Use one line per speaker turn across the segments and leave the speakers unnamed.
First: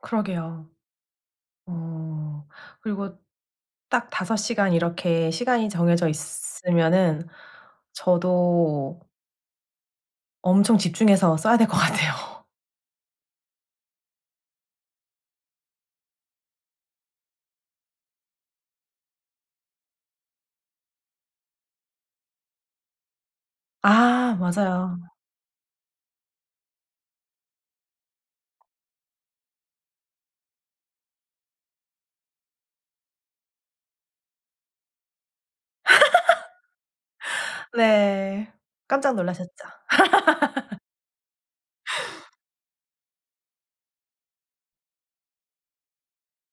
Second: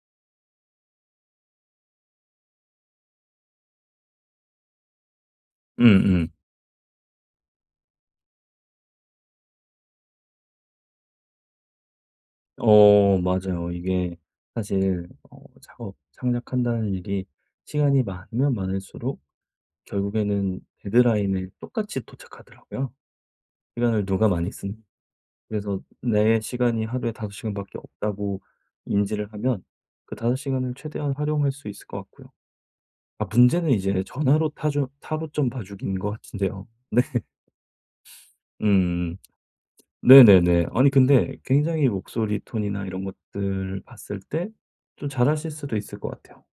그러게요. 어. 그리고 딱 5 시간 이렇게 시간이 정해져
음음.
있으면은 저도 엄청 집중해서 써야 될 것 같아요.
어 맞아요. 이게 사실 어 창업 창작한다는 일이 시간이 많으면 많을수록 결국에는 데드라인에 똑같이 도착하더라고요. 기간을 누가
아
많이 쓰는
맞아요.
그래서 내 시간이 하루에 5 시간밖에 없다고 인지를 하면 그 5 시간을 최대한 활용할 수 있을 것 같고요. 아 문제는 이제 전화로 타조 타로점 봐주기인 것 같은데요. 네.
네. 깜짝
음.
놀라셨죠.
네네네. 아니 근데 굉장히 목소리 톤이나 이런 것들을 봤을 때 좀 잘하실 수도 있을 것 같아요.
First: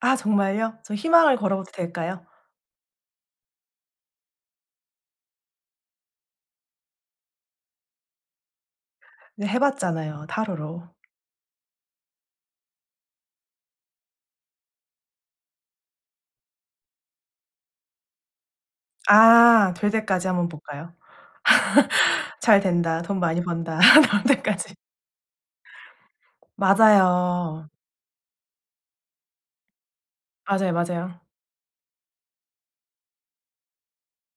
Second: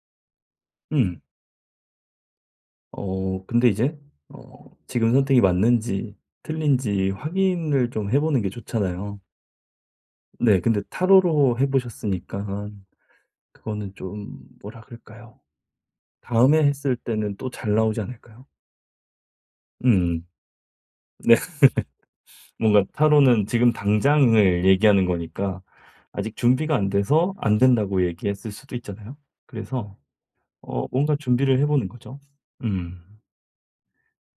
아 정말요? 저
음.
희망을 걸어봐도 될까요?
어 근데 이제 어 지금 선택이 맞는지 틀린지 확인을 좀 해 보는 게 좋잖아요.
네. 해 봤잖아요
네. 근데
타로로.
타로로 해 보셨으니깐 그거는 좀 뭐라 그럴까요 다음에 했을 때는 또 잘 나오지 않을까요?
아. 될
음.
때까지 한번 볼까요?
네.
"잘
뭔가
된다. 돈 많이
타로는 지금
번다." 나올
당장을
때까지.
얘기하는 거니까 아직 준비가 안 돼서 안
맞아요.
된다고 얘기했을 수도 있잖아요. 그래서
맞아요,
어 뭔가
맞아요.
준비를 해 보는 거죠. 음.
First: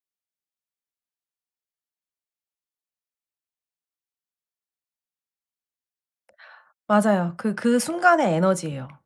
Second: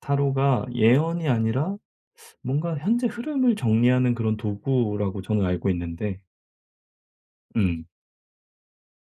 타로가 예언이 아니라 뭔가 현재 흐름을 정리하는 그런 도구라고 저는 알고 있는데
맞아요. 그 그
음.
순간의 에너지예요.